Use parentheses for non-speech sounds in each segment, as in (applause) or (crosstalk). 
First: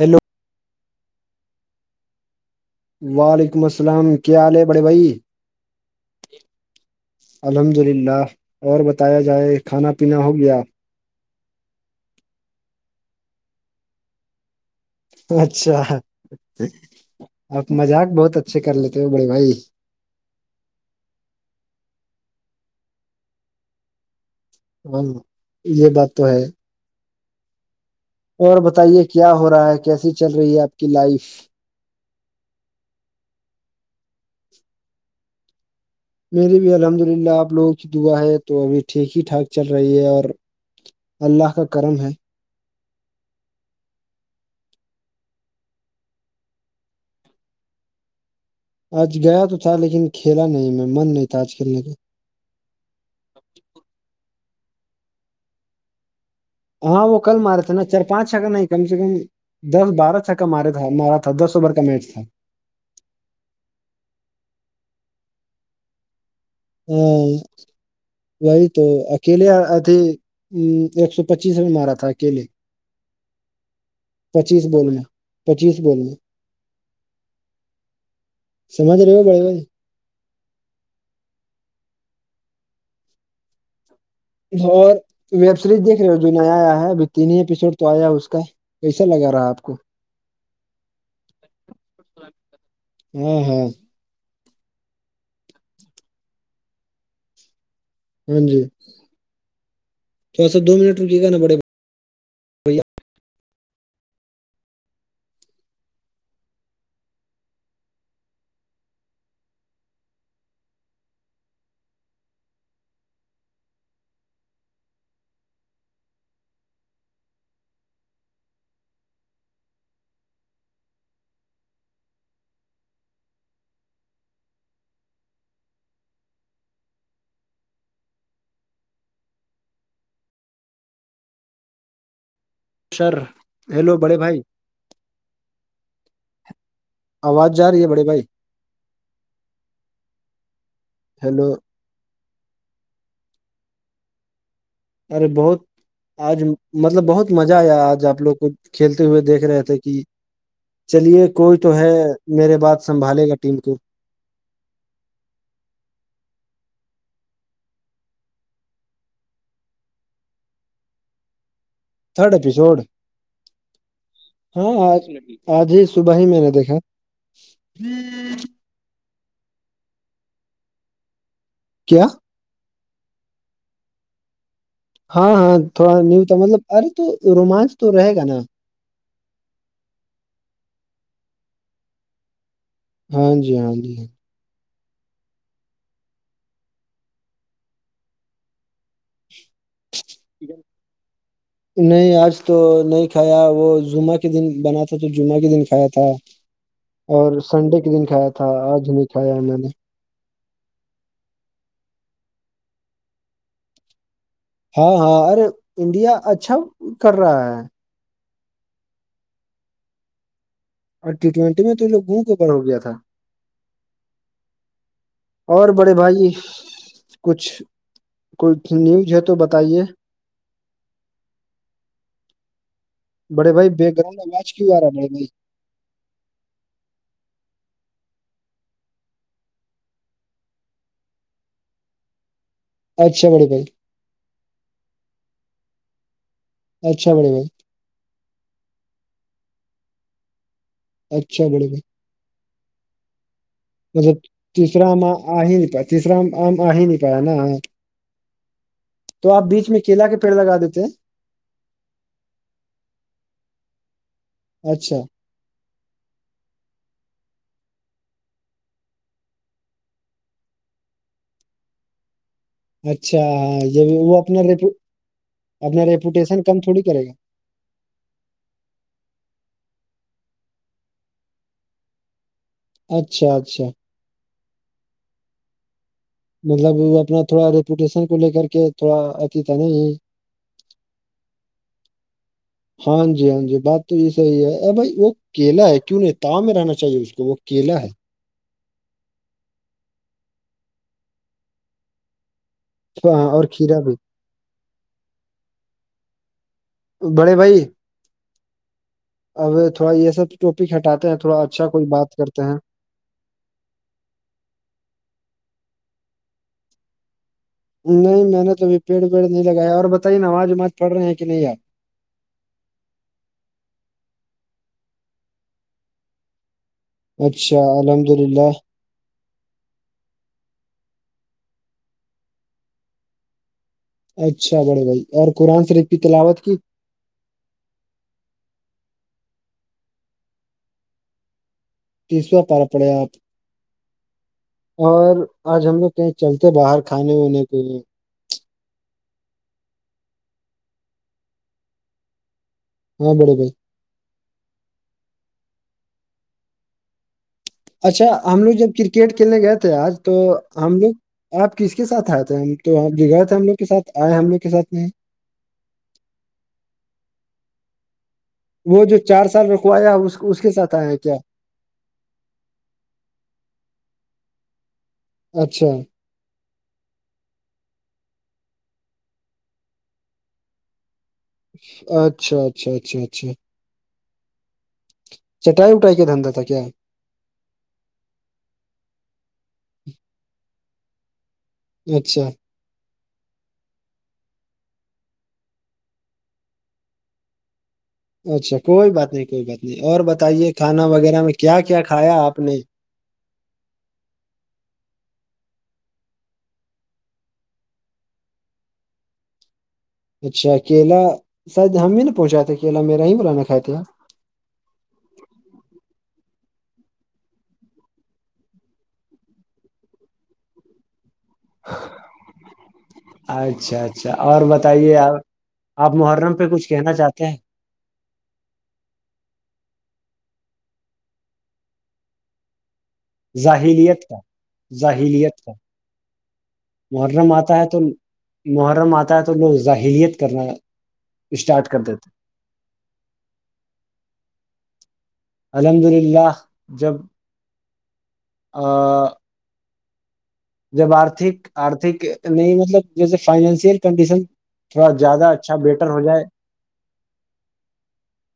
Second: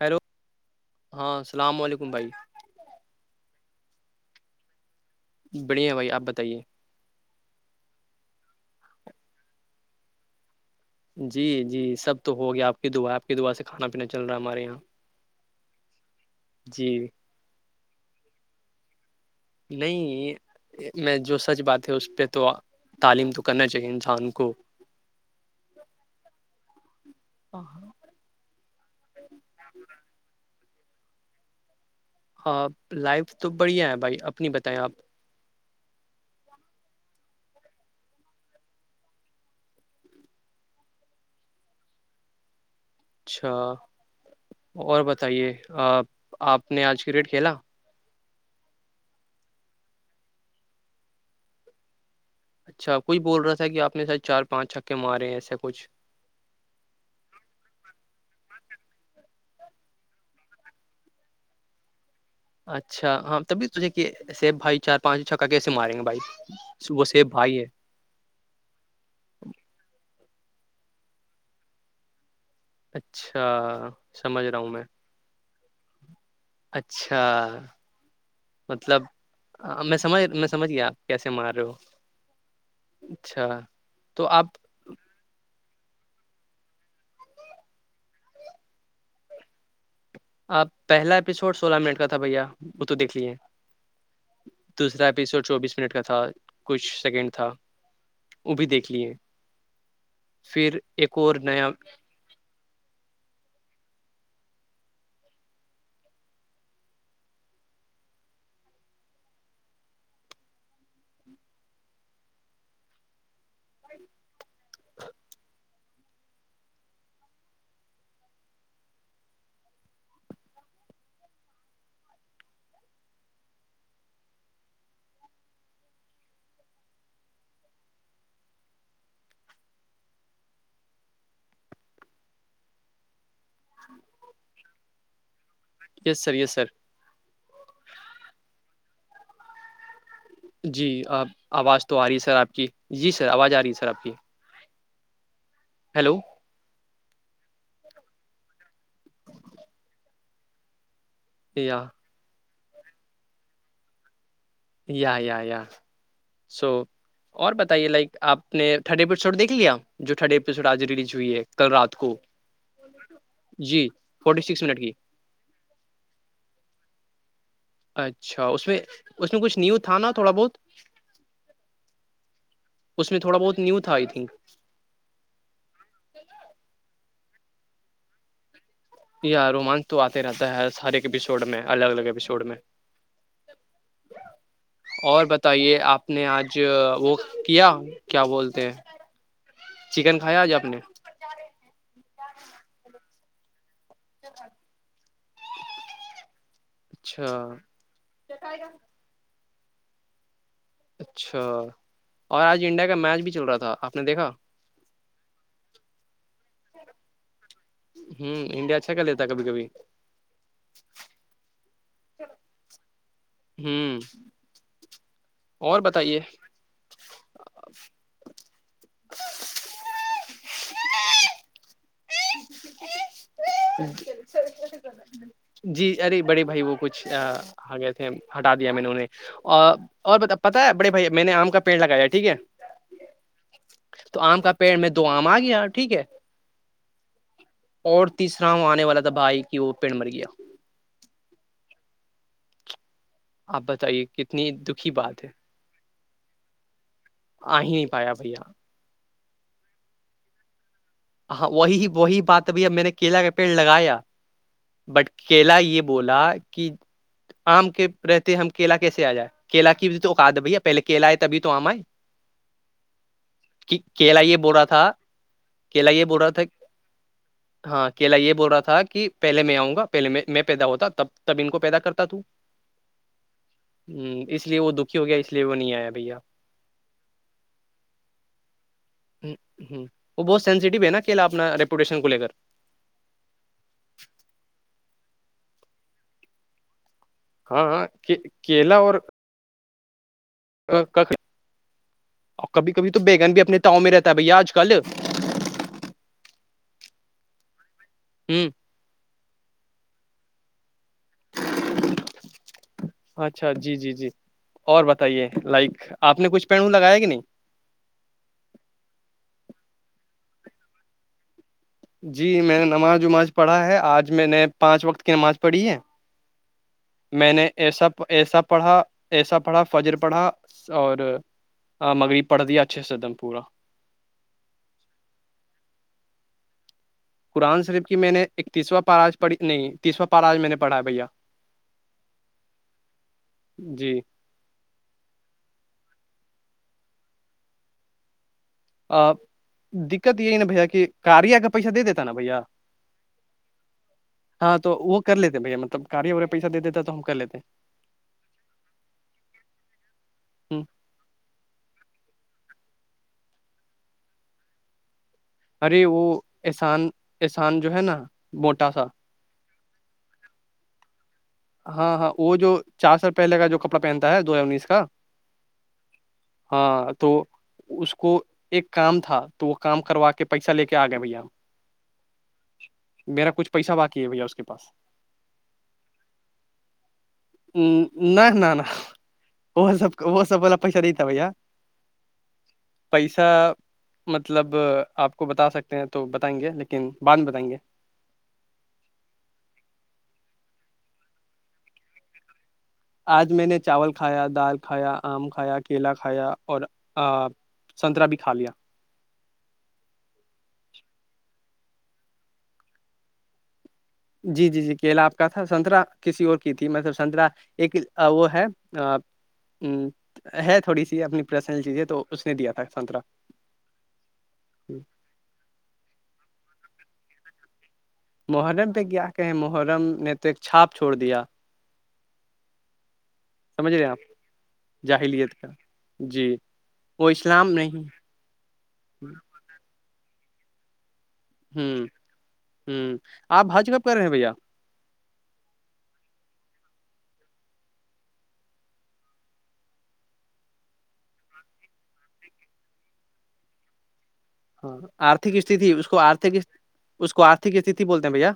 hello ہاں السلام علیکم بھائی وعلیکم السلام کیا حال ہے بڑے بھائی بڑھیا بھائی آپ بتائیے الحمد للہ اور بتایا جائے کھانا پینا ہو گیا جی جی سب تو ہو گیا آپ کی دا آپ کی دعا سے کھانا پینا چل رہا ہے ہمارے یہاں اچھا جی آپ مذاق بہت اچھے کر لیتے ہو بڑے بھائی نہیں میں جو سچ بات ہے اس پہ تو تعلیم تو کرنا چاہیے انسان کو ہن یہ بات تو ہے ا (unintelligible) اور بتائیے کیا ہو رہا ہے کیسی چل رہی ہے آپ کی لائف ہاں لائف تو بڑھیا ہے بھائی اپنی بتائیں آپ میری بھی الحمد للہ آپ لوگوں کی دعا ہے تو ابھی ٹھیک ہی ٹھاک چل رہی ہے اور اللہ کا کرم ہے اچھا اور بتائیے آ آپ نے آج کرکٹ کھیلا آج گیا تو تھا لیکن کھیلا نہیں میں من نہیں تھا آج کھیلنے کا اچھا کوئی بول رہا تھا کہ آپ نے شاید چار پانچ چھکے مارے ہیں ایسے کچھ ہاں وہ کل مارے تھا نا چار پانچ چھکے نہیں کم سے کم دس بارہ چھکا مارے تھا مارا تھا دس اوور کا میچ تھا اچھا ہاں تبھی سوچے کہ ایسے بھائی چار پانچ چھکا کیسے ماریں گے بھائی وہ سیب ہمم بھائی ہے وہی تو اکیلے ہاتھ ہی سو پچیس میں مارا تھا اکیلے اچھا سمجھ رہا پچیس ہوں میں بولوے پچیس بول میں اچھا سمجھ مطلب رہے ہو بڑے بھائی میں سمجھ میں سمجھ گئے آپ کیسے مار رہے ہو اچھا تو آپ اور ویب سیریز دیکھ رہے ہو جو نیا آیا ہے ابھی تین ہی ایپیسوڈ تو آیا ہے اس کا کیسا لگا رات کو آپ پہلا ایپیسوڈ سولہ منٹ کا تھا بھیا وہ تو دیکھ لیے ہاں ہاں دوسرا ایپیسوڈ چوبیس منٹ کا تھا کچھ سیکنڈ تھا ہاں وہ جی بھی دیکھ لیے ہے تھوڑا سا دو پھر منٹ ایک رکیے گا اور نا بڑے نیا بھیا (inaudible) سر ہیلو بڑے بھائی یس سر یس سر آواز جا رہی ہے بڑے بھائی جی ہیلو آواز تو آ رہی ہے سر آپ کی جی سر آواز آ رہی ہے سر آپ کی ارے بہت ہیلو آج مطلب بہت مزہ آیا آج آپ لوگ کو کھیلتے ہوئے دیکھ رہے تھے کہ چلیے کوئی تو یا ہے میرے باد سنبھالے گا ٹیم کو یا یا یا سو اور بتائیے لائک آپ نے تھرڈ اپیسوڈ دیکھ لیا جو تھرڈ اپیسوڈ آج ریلیز ہوئی ہے کل رات کو تھرڈ ایپسڈ جی فورٹی سکس ہاں منٹ کی اج آج ہی صبح ہی میں نے دیکھا اچھا اس میں اس میں کچھ نیو تھا نا تھوڑا بہت کیا اس میں تھوڑا بہت نیو تھا آئی تھنک ہاں ہاں تھوڑا نیو تھا مطلب ارے تو رومانچ تو رہے گا نا یا رومانچ تو آتے رہتا ہے ہر ایک اپپیسوڈ میں الگ الگ اپپیسوڈ میں ہاں جی ہاں جی اور بتائیے آپ نے آج وہ کیا کیا بولتے ہیں چکن کھایا آج آپ نے نہیں آج تو نہیں کھایا وہ زمعہ کے دن بنا تھا تو جمعہ کے دن کھایا تھا اچھا اور سنڈے کے دن کھایا تھا آج نہیں کھایا میں نے اچھا اور آج انڈیا کا میچ بھی چل رہا تھا آپ نے دیکھا ہاں ہاں ارے انڈیا اچھا کر رہا ہے ہوں انڈیا اچھا کر لیتا ہے کبھی کبھی اور ٹی ٹوینٹی میں تو یہ لوگ بڑ ہو گیا تھا ہوں اور بڑے بھائی کچھ کچھ نیوز ہے تو بتائیے بڑے بھائی بیک گراؤنڈ آواز کیوں آ رہا بڑے بھائی جی ارے بڑے بھائی وہ کچھ گئے تھے ہٹا دیا میں انہوں نے اور اور پتا ہے بڑے بھائی میں نے آم کا پیڑ لگایا ٹھیک ہے اچھا بڑی بھائی تو آم کا پیڑ میں دو آم آ گیا ٹھیک ہے اچھا بڑے بائی اور تیسرا وہ آنے والا تھا بھائی کہ وہ پیڑ مر گیا اچھا بڑے بھ آپ بتائیے مطب کتنی دکھی تیسرام بات ہے آ ہی نہیں پایا تیسرام آ ہی نہیں پایا نا آ ہی نہیں پایا بھیا تو آپ بیچ میں کیلا کے پیڑ لگا دیتے ہیں ہاں وہی وہی بات اب اب میں نے کیلا کا پیڑ لگایا اچھا بٹ کیلا یہ بولا کہ آم کے رہتے ہم کیلا کیسے آ جائے کیلا کی بھی تو اقات ہے بھیا پہلے کیلا ہے تبھی تو آام آئے اچھا ہاں کہ جب وہ کیلا یہ اپنا بول رپ رہا تھا کیلا یہ بول رہا تھا ہاں کیلا یہ بول رہا تھا کہ پہلے میں آؤں گا پہلے میں پیدا ہوتا تب تب ان کو پیدا کرتا تووں اچھا اچھا ہ اس لیے وہ دکھی ہو گیا اس لیے وہ نہیں آیا بھیا مطلب اپنا تھوڑا ریپوٹیشن کو لے کر کے تھوڑا ہ اتی تھا ہ نہیں وہ بہت سینسسیٹیو ہے نا کیلا اپنا ریپوٹیشن کو ل کر ہاں جی ہاں جی بات تو یہ صحی ہے بائی وہ کیلا ہے کیوں نہیں ت میں رہنا چاہیے اس کو وہ ہاں کیلا ہے کیلا اور کبھی کبھی تو ہاں بیگن بھی اور اپنے کھیرا تاؤں میں بھی رہتا ہے بھیا آج کل بڑے بھائی ہوں اب تھوڑا یہ سب ٹاپک ہٹاتے ہیں تھوڑا اچھا کوئی بات کرتے ہیں اچھا جی جی جی اور بتائیے لائک آپ نے کچھ پڑوں لگایا کہ نہیں نہیں میں نے تو ابھی پیڑ ویڑ نہیں لگایا اور بتائیے ن آواز وماز پڑ رہے ہیں کہ نہیںیپ جی میں نے نماز وماز پڑھا ہے آج میں نے پانچ وقت کی نماز پڑھی ہے میں نے اچھا ایسا الحمد ایسا للہ پڑھا ایسا پڑھا فجر پڑھا اور مغرب پڑھ دیا اچھے سے عدم پورا اچھا بڑے بھائی اور قرآن شریفی تلاوت کی قرآن صرف کی میں نے ایک تیسواں پاراج پڑھی نہیں تیسواں پاراج میں نے پڑھا ہے بھیا تیسوا پارا پڑے آپ جی اور آج ہم لوگ کہیں چلتے باہر کھانے ونے کے لیے ا دقت یہی نا بھیا کہ کاریا کا پیسہ دے دیتا نا بھیا ہاں بیڑے بھائی ہاں تو وہ کر لیتے بھیا مطلب کاریی وغیرہ پیسہ د دیتا تو ہم کر لیتے ہیں اچھا ہم لوگ جب کرکٹ کھیلنے گئے تھے آج تو ہ ہم لوگ آپ کس کے ساتھ آئے تھے ہم تو آپ ج گئے تھے ہم لوگ کے ساتھ آئے ہم لوگ کے ساتھ نہیں ارے وہ احسان احسان جو ہے نا موٹا سا وہ جو چار سال رکوایا اس کے ساتھ آیا کیا ہاں ہاں وہ جو چار سال پہلے کا جو کپڑا پہنتا ہے دو ہزار انیس کا اچھا ہاں تو اس کو ایک کام تھا تو وہ کام کروا کے پیسہ لے کے آ گئے بھیا اچھا اچھا اچھا اچھا میرا کچھ پیسہ باقی ہے بھیا اس کے پاس چٹائی وٹائی کیا کا دندہ تھا کیا ہے نہ نہ نہ وہ سب وہ سب والا پیسہ دیتاب اچھا پیسہ (unintelligible) مطلب آپ کو بتا سکتے ہیں تو بتائیں گے لیکن بعد میں بتائیں گے اچھا کوئی بات نہیں کوئی بات نہیں اور بتائیے کھانا وغیرہ میں کیا کیا کھایا آپ نے آج میں نے چاول کھایا دال کھایا آم کھایا کیلا کھایا اور سنترہ بھی کھا لیا اچھا کیلا ساید ہم ہی نہا پہنچاتے کیلا میرا ہی بولانا کھائے تھے آپ جی جی جی کیلا آپ کا تھا سنترہ کسی اور کی تھی مطلب سنترہ ایک وہ ہے ہے تھوڑی سی اپنی پرسنل چیزیں تو اس نے دیا تھا سنترا اچھا اچھا اور بتائیے آپ محرم پہ کچھ کہنا چاہتے ہیں محرم پہ کیا کہیں محرم نے تو ایک چھاپ چھوڑ دیا سمجھ رہے ہیں آپ زااہلیت کا زاہلیت کا جی وہ محرم اسلام آتا ہے تو نہیں محرم آتا ہے تو لو ظاہریت کرنا اسٹارٹ کر ہوں دیتے ہوں آپ حج کب کر رہے ہیں بھیا الحمد للہ جب آ جب آرتھک آرتھک نہیں مطلب جیسے فائنینشل کنڈیشن ہاں تھوڑا زیادہ آرتک استھ اچھا اس بیٹر کو ہو جائے آرتک اس کو آرھک استھتی بولتے ہیں بھیا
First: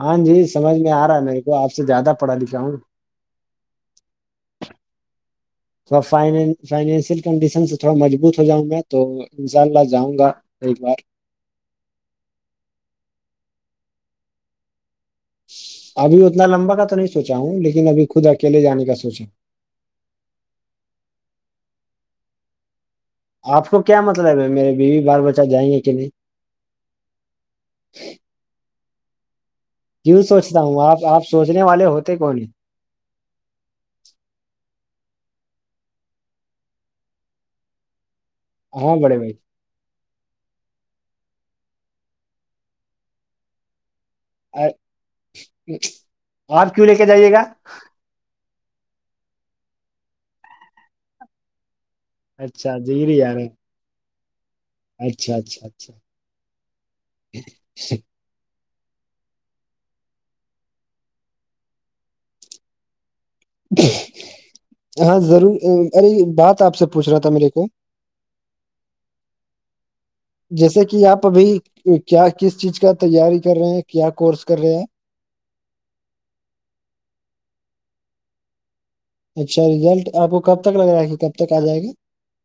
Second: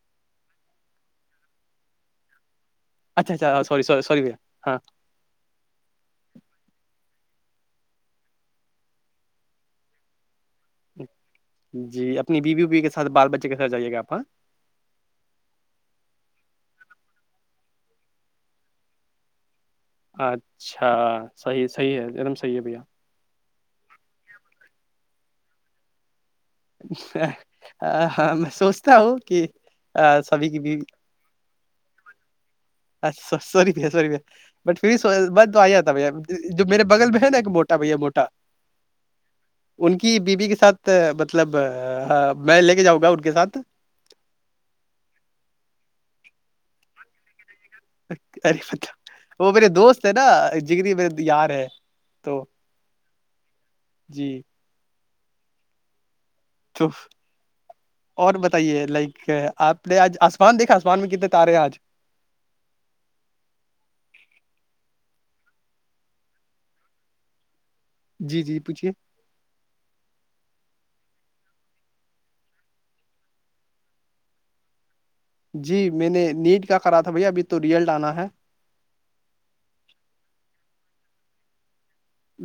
ہاں جی سمجھ میں آ رہا ہے میرے کو آپ سے زیادہ پڑھا لکھا ہوں اچھا اچھا س س سییا ہاں (inaudible) تھ فائنینشیل کنڈیشن سے تھوڑا مجبوط ہو جاؤں میں تو انشاء اللہ جاں گا ایک بار جی اپنی بیو بی ووی کے ساتھ بال بچے کے ساتھ جائیے گا آپاں ابھی اتنا لمبا کا تو نہیں سوچا ہوں لیکن ابھی خود اکیلے جانے کا سوچیں اچھا صحیح صحیح ہے ایک دم صحیح ہے بھیا آپ کو کیا مطلب ہے میرے بیوی بار بچہ جائیں گے کہ نہیں ہاں میں سوچتا ہوں کہ کیوں سبھی کی سوچتا بھی ہوں آپ آپ سوچنے والے ہوتے کون سوری پہ سی پہ بٹ پھر ب تو آ جاتا بھیا جو میرے بغل میں ہے نا ایک موٹا بھیا موٹا ہاں بڑے بھائی ان کی بیوی کے ساتھ مطلب میں لے کے جاؤں گا ان کے ساتھ آپ کیوں لے کے جائیے گا اے وہ میرے دوست ہے نا جکنی میرے یار ہے تو اچھا جییران جی اچھا اچھا اچھا چوف اور بتائیے لائک آپ نے آج آسمان دیکھا آسمان میں کتنے تارے ہیں آج ہاں ضرور ارے بات آپ سے پوچھ رہا تھا میرے کو جی جی پوچھیے جیسے کہ آپ ابھی کیا کس چیز کا تیاری کر رہے ہیں کیا کورس کر رہے ہیں جی میں نے نیٹ کا کرا تھا بھیا ابھی تو ریئلٹ آنا ہے اچھا رزلٹ آپ کو کب تک لگ رہائے ہے گ کب تک آ جائے گا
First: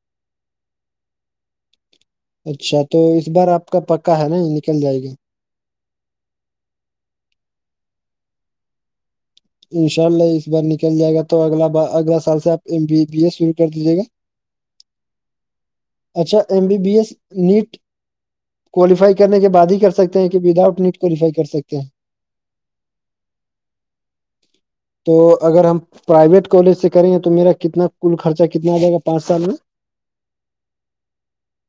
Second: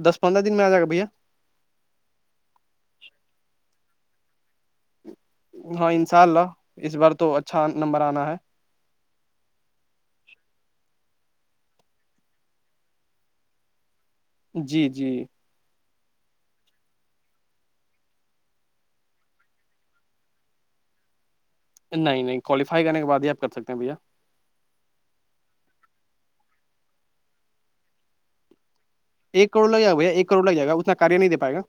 دس پندرہ دن میں آ جائے گا بھیا اچھا تو اس بار آپ کا پکا ہے نا یہ نکل جائے گی ہاں ان شاء اللہ اس بار تو اچھا نمبر آنا ہے انشاء اللہ اس بار نکل جائے گا تو اگ بار اگلا سال سے آپ ایم بی بی اے شروع کر دیجیے گا جی جی اچھا M B B S NEET کوالیفائینے کے بع ہی کر سک ہیں کہ وداؤٹ نٹ کوالیفائی کر سکتے ہیں نہیں نہیں کوالیفائی کرنے کے بعد ہی آپ کر سکتے ہیں بھیا تو اگر ہم پرائیویٹ کالج سے کریں گے تو میرا کتنا کل خرچہ کتنا آ جائے گا پانچ سال ایک میں کروڑ لگائے گاھیا ایک کروڑ لگ جائےا اتنا کاار نہیں دے پائے گا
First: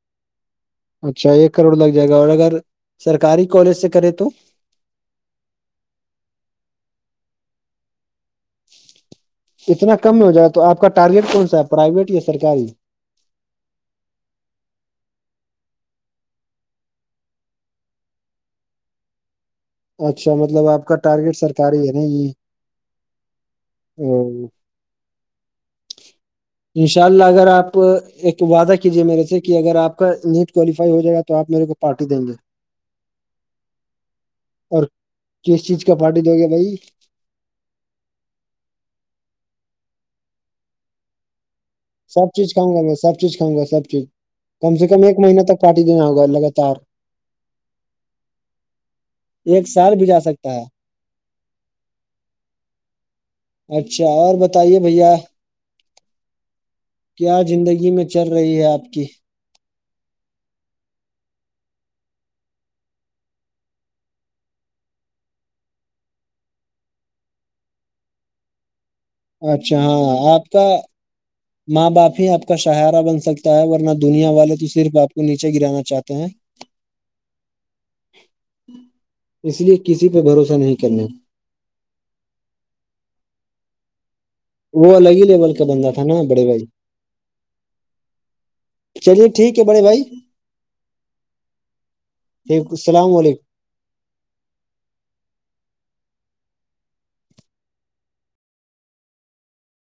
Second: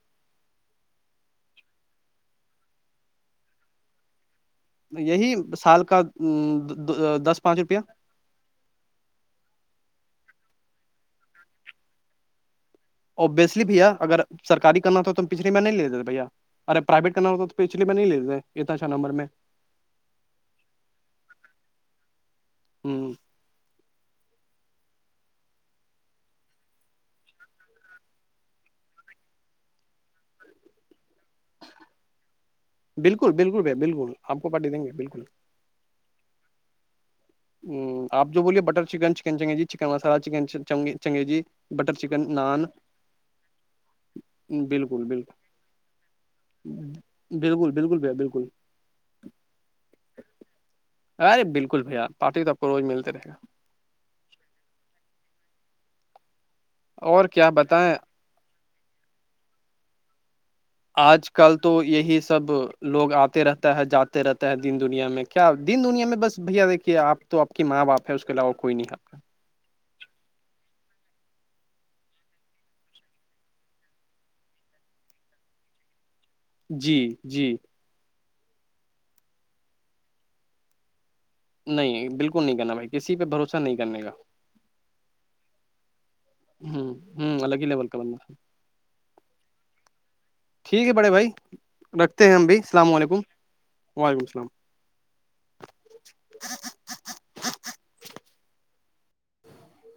اچھا ایک کروڑ لگ جائے گا اور اگر سرکاری کالج سے کرے تو یہی سال کا دس پانچ روپیہ اتنا کم میں ہو جائے تو آپ کا ٹارگیٹ کون سا ہے پرائیویٹ یا سرکاری ابیسلی بھیھیا اگر سرکاری کرنا تھا تو ہم پچھلیے میں نہیںے دیتے بھیا ارے پرائیویٹ کا نام ہو تو پچھے ب نہیں لےتےے اتناچا نمبر میں اچھا مطلب آپ کا ٹارگیٹ سرکاری ہے نا یہ ہ او انشاء اللہ اگر آپ ایک وعدہ کیجیے میرے سے کہ اگر آپ کا نیٹ کوالیفائی ہو جائے گا تو آپ میرے کو پارٹی دیں گے بالکل بالکل بھ بالکل آپ کو پارٹی اور دیں گے بالکل کس چیز کا پارٹی د گے بھائی آپ جو بولیے بٹر چکن چکن چنگی جی چکن مصالحہ چکن چنگی جی سب چیز کھاؤںا میں سب چیز کاؤںا سب چیز کم سے کم بالکل ایک بالکل مہینہ تک پارٹی دینا ہوگا لگاتار بالکل بالکل بھیا بالکل ایک سال بھی جا سکتا ہے ارے بالکل بھیا پارٹی تو آپ کو روز ملتے رہے گا اچھا اور بتائیے بھیا اور کیا زندگی بتائیں میں چل رہی ہے آپ کی آج کل تو یہی سب لوگ آتے رہتا ہے جاتے رہتا ہے دین دنیا میں کیا دین دنیا میں بس بھیا دیکھیے آپ تو آپ کی ماں باپ ہے اس کے علاوہ کوئی نہیں آپ اچھا ہاں آپ کا ماں باپ ہی آپ کا ساہارا بن سکتا ہے ورنہ دنیا والے تو صرف آپ کو نیچے گرانا چاہتے ہیں جی جی اس لیے کسی پہ بھروسہ نہیں کرنا نہیں بالکل نہیں کرنا بھائی کسی پہ بھروسہ نہیں کرنے کا وہ الگ ہی لیول کا بندہ تھا ہ نا بڑے ہوں ہ الگ ہی لیول کا بننا تھا چلیے ٹھیک ہے بڑے بھائی ٹھیک ہے بڑے بھائی رکھتے ہیں ہم بھائی السلام علیکم وعلیکم السلام